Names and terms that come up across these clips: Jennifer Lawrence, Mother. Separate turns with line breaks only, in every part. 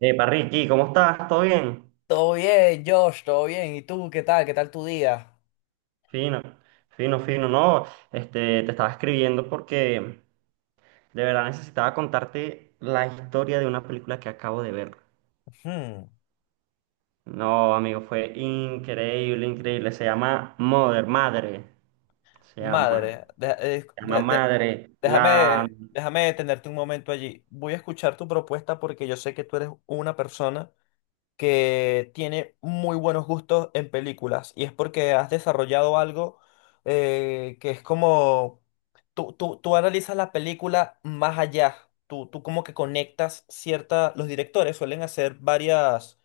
Epa, Ricky, ¿cómo estás? ¿Todo bien?
Todo bien, Josh, todo bien. ¿Y tú qué tal? ¿Qué tal tu día?
Fino, fino, fino. No, te estaba escribiendo porque de verdad necesitaba contarte la historia de una película que acabo de ver.
Ujú,
No, amigo, fue increíble, increíble. Se llama Mother, Madre. Se llama,
Madre,
se llama Madre.
déjame detenerte un momento allí. Voy a escuchar tu propuesta porque yo sé que tú eres una persona que tiene muy buenos gustos en películas y es porque has desarrollado algo que es como tú analizas la película más allá. Tú como que conectas cierta, los directores suelen hacer varias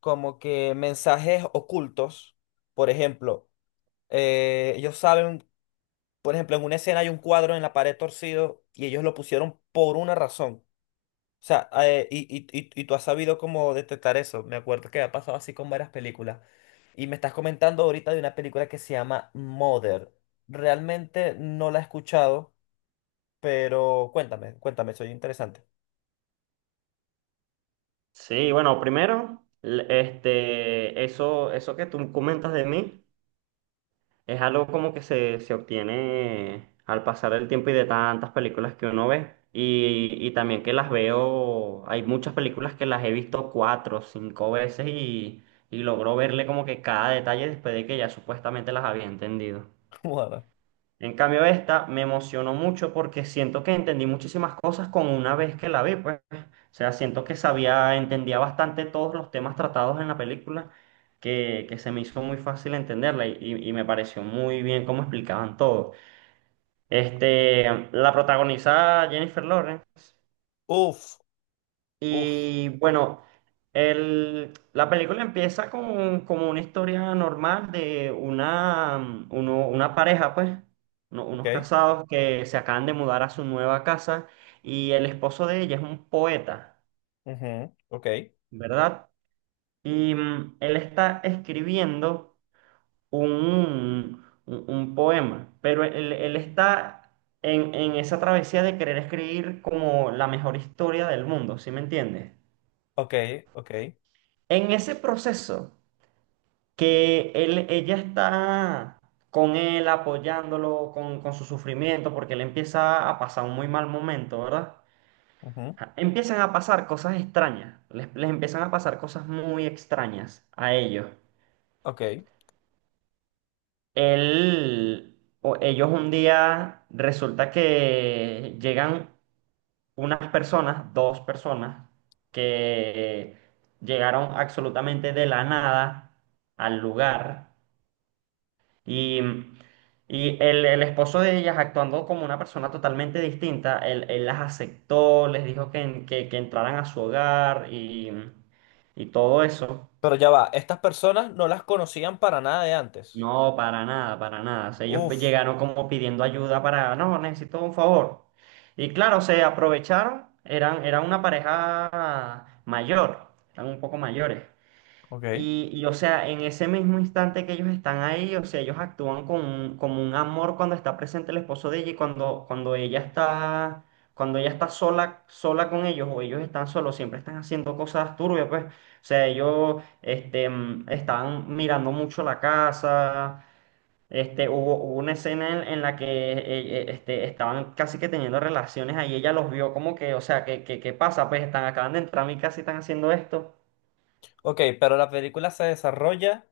como que mensajes ocultos. Por ejemplo, ellos saben, por ejemplo, en una escena hay un cuadro en la pared torcido y ellos lo pusieron por una razón. O sea, y tú has sabido cómo detectar eso. Me acuerdo que ha pasado así con varias películas. Y me estás comentando ahorita de una película que se llama Mother. Realmente no la he escuchado, pero cuéntame, soy interesante.
Sí, bueno, primero, eso que tú comentas de mí. Es algo como que se obtiene al pasar el tiempo y de tantas películas que uno ve. Y también que las veo, hay muchas películas que las he visto cuatro, cinco veces y logro verle como que cada detalle después de que ya supuestamente las había entendido.
Mother.
En cambio, esta me emocionó mucho porque siento que entendí muchísimas cosas con una vez que la vi, pues. O sea, siento que sabía, entendía bastante todos los temas tratados en la película, que se me hizo muy fácil entenderla y, y me pareció muy bien cómo explicaban todo. Este, la protagoniza Jennifer Lawrence.
Uf, uf,
Y bueno, la película empieza con, como una historia normal de una, una pareja, pues,
ok,
unos casados que se acaban de mudar a su nueva casa y el esposo de ella es un poeta,
ujú, ok,
¿verdad? Y él está escribiendo un, un poema, pero él está en esa travesía de querer escribir como la mejor historia del mundo, ¿sí me entiendes?
ok, ok.
En ese proceso que ella está con él apoyándolo con su sufrimiento, porque él empieza a pasar un muy mal momento, ¿verdad?
Ujú.
Ja, empiezan a pasar cosas extrañas, les empiezan a pasar cosas muy extrañas a ellos.
Ok.
Él, o ellos un día resulta que llegan unas personas, dos personas, que llegaron absolutamente de la nada al lugar. Y, y el esposo de ellas, actuando como una persona totalmente distinta, él las aceptó, les dijo que, que entraran a su hogar y todo eso.
Pero ya va, estas personas no las conocían para nada de antes.
No, para nada, para nada. O sea,
Uf,
llegaron como pidiendo ayuda para, no, necesito un favor. Y claro, se aprovecharon, eran, eran una pareja mayor, eran un poco mayores.
ok.
Y, o sea, en ese mismo instante que ellos están ahí, o sea, ellos actúan con, como un amor cuando está presente el esposo de ella y cuando, cuando ella está sola, sola con ellos o ellos están solos, siempre están haciendo cosas turbias, pues. O sea, ellos estaban mirando mucho la casa. Este, hubo, hubo una escena en la que estaban casi que teniendo relaciones ahí, ella los vio como que, o sea, ¿qué, qué, qué pasa? Pues están, acaban de entrar a mi casa y están haciendo esto.
Ok, pero la película se desarrolla,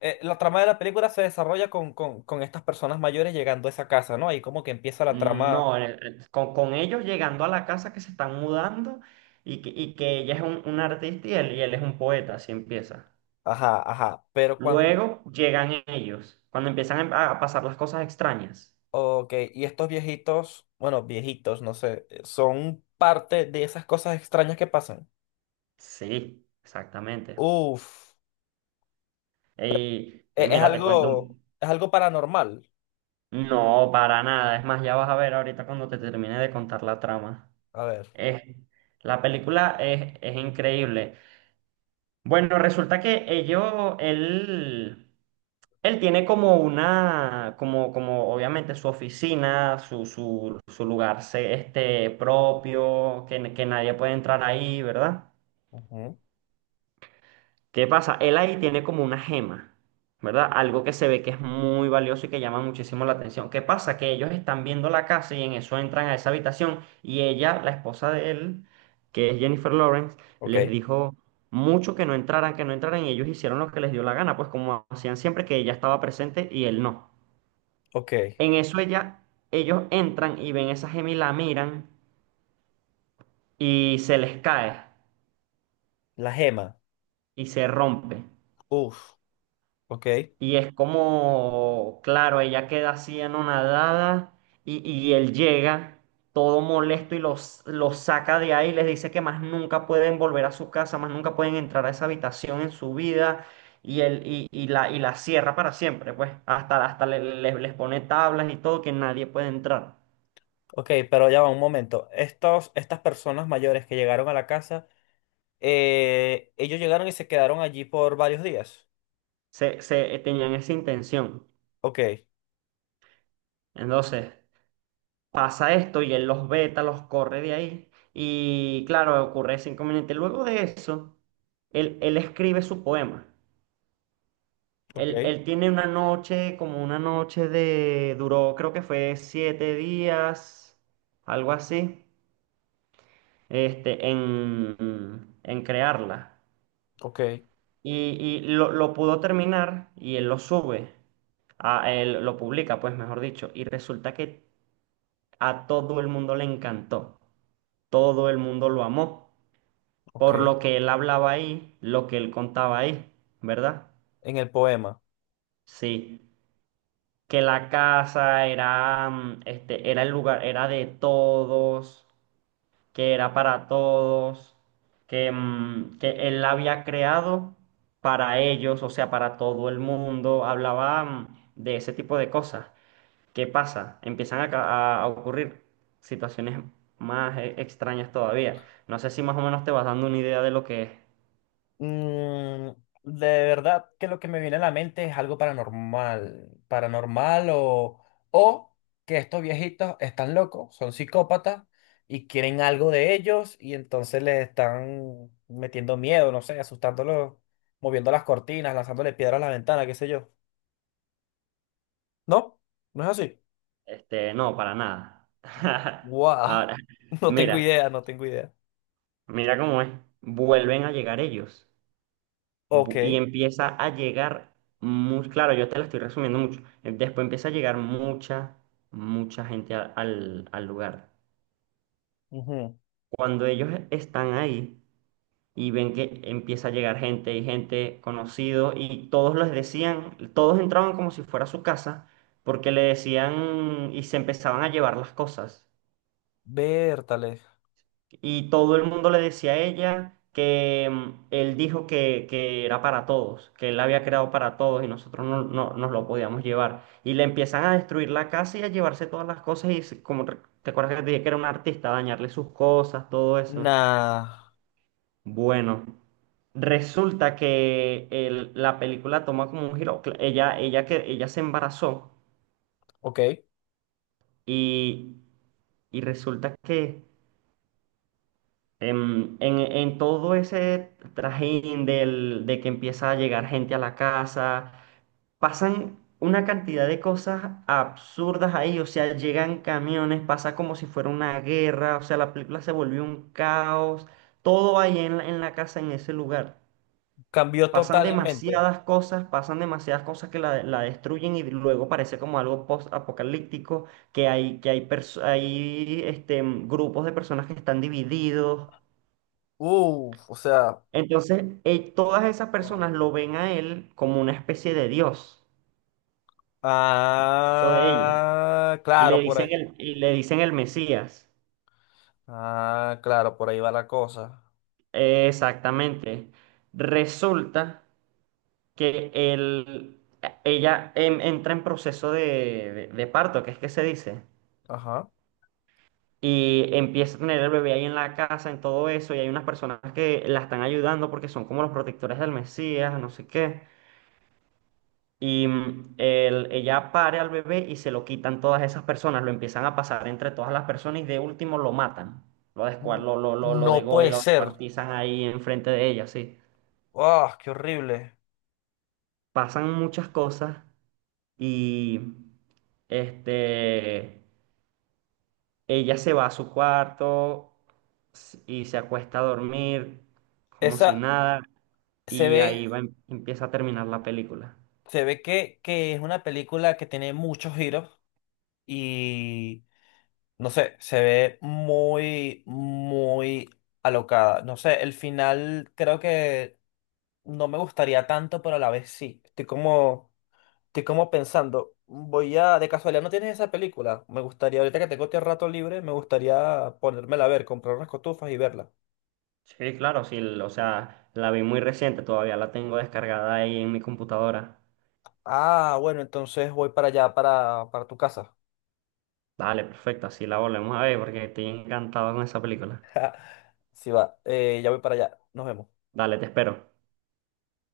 la trama de la película se desarrolla con estas personas mayores llegando a esa casa, ¿no? Ahí como que empieza la trama,
No, con ellos llegando a la casa que se están mudando y y que ella es un artista y él es un poeta, así empieza.
ajá, ajá, pero cuando,
Luego llegan ellos, cuando empiezan a pasar las cosas extrañas.
ok, y estos viejitos, bueno, viejitos, no sé, son parte de esas cosas extrañas que pasan.
Sí, exactamente.
Uf,
Y mira, te cuento un...
es algo paranormal.
No, para nada. Es más, ya vas a ver ahorita cuando te termine de contar la trama.
A ver,
Es, la película es increíble. Bueno, resulta que ellos, él... Él tiene como una, como, como obviamente su oficina, su lugar propio, que nadie puede entrar ahí, ¿verdad?
ujú,
¿Qué pasa? Él ahí tiene como una gema, ¿verdad? Algo que se ve que es muy valioso y que llama muchísimo la atención. ¿Qué pasa? Que ellos están viendo la casa y en eso entran a esa habitación y ella, la esposa de él, que es Jennifer Lawrence,
ok,
les dijo mucho que no entraran y ellos hicieron lo que les dio la gana, pues como hacían siempre que ella estaba presente y él no.
ok,
En eso ella, ellos entran y ven esa gema y la miran y se les cae
la gema,
y se rompe.
uf. Ok,
Y es como, claro, ella queda así anonadada y él llega todo molesto y los saca de ahí, les dice que más nunca pueden volver a su casa, más nunca pueden entrar a esa habitación en su vida y, él, y la cierra para siempre, pues hasta, hasta les pone tablas y todo que nadie puede entrar.
ok, pero ya va un momento. Estos, estas personas mayores que llegaron a la casa, ellos llegaron y se quedaron allí por varios días.
Tenían esa intención.
Ok,
Entonces... pasa esto y él los veta, los corre de ahí. Y claro, ocurre ese inconveniente. Luego de eso, él escribe su poema.
ok,
Él tiene una noche, como una noche de, duró, creo que fue siete días, algo así, en crearla.
ok,
Y, lo pudo terminar y él lo sube, a, él lo publica, pues mejor dicho. Y resulta que a todo el mundo le encantó, todo el mundo lo amó. Por
ok.
lo que él hablaba ahí, lo que él contaba ahí, ¿verdad?
En el poema.
Sí, que la casa era, era el lugar, era de todos, que era para todos, que, que él la había creado para ellos, o sea, para todo el mundo, hablaba, de ese tipo de cosas. ¿Qué pasa? Empiezan a, a ocurrir situaciones más extrañas todavía. No sé si más o menos te vas dando una idea de lo que es.
Mm, de verdad que lo que me viene a la mente es algo paranormal, paranormal o que estos viejitos están locos, son psicópatas y quieren algo de ellos y entonces les están metiendo miedo, no sé, asustándolos, moviendo las cortinas, lanzándole piedras a la ventana, qué sé yo. ¿No? ¿No es así?
Este, no, para nada.
Wow,
Ahora,
no tengo
mira,
idea, no tengo idea.
mira cómo es. Vuelven a llegar ellos.
Ok.
Y empieza a llegar muy, claro, yo te la estoy resumiendo mucho. Después empieza a llegar mucha, mucha gente al lugar.
Ujú.
Cuando ellos están ahí y ven que empieza a llegar gente y gente conocido y todos les decían, todos entraban como si fuera su casa porque le decían y se empezaban a llevar las cosas.
Bertale.
Y todo el mundo le decía a ella que él dijo que era para todos, que él la había creado para todos y nosotros no, nos lo podíamos llevar. Y le empiezan a destruir la casa y a llevarse todas las cosas te acuerdas que te dije que era un artista, dañarle sus cosas, todo eso.
Nah.
Bueno. Resulta que la película toma como un giro. Ella se embarazó
Ok.
y, y resulta que en todo ese trajín del, de que empieza a llegar gente a la casa, pasan una cantidad de cosas absurdas ahí, o sea, llegan camiones, pasa como si fuera una guerra, o sea, la película se volvió un caos, todo ahí en la casa, en ese lugar.
Cambió
Pasan wow,
totalmente.
demasiadas cosas, pasan demasiadas cosas que la destruyen y luego parece como algo post-apocalíptico, que hay, que hay grupos de personas que están divididos.
Uf, o sea.
Entonces, todas esas personas
Wow.
lo ven a él como una especie de Dios, eso de ella,
Ah,
y le
claro, por
dicen
ahí.
el Mesías.
Ah, claro, por ahí va la cosa.
Exactamente. Resulta que él, ella entra en proceso de, de parto, que es que se dice,
Ajá.
y empieza a tener el bebé ahí en la casa, en todo eso, y hay unas personas que la están ayudando porque son como los protectores del Mesías, no sé qué. Y ella pare al bebé y se lo quitan todas esas personas, lo empiezan a pasar entre todas las personas y de último lo matan. Lo descuar,
N-
lo
No puede
degollan, lo
ser.
descuartizan ahí enfrente de ella, sí.
Ah, qué horrible.
Pasan muchas cosas y este, ella se va a su cuarto y se acuesta a dormir como si
Esa
nada
se
y ahí
ve,
va, empieza a terminar la película.
se ve que es una película que tiene muchos giros y no sé, se ve muy, muy alocada. No sé, el final creo que no me gustaría tanto, pero a la vez sí. Estoy como. Estoy como pensando, voy a, de casualidad, ¿no tienes esa película? Me gustaría, ahorita que tengo este rato libre, me gustaría ponérmela a ver, comprar unas cotufas y verla.
Sí, claro, sí, o sea, la vi muy reciente, todavía la tengo descargada ahí en mi computadora.
Ah, bueno, entonces voy para allá, para tu casa.
Dale, perfecto, así la volvemos a ver porque estoy encantado con esa película.
Si va, ya voy para allá. Nos vemos.
Dale, te espero.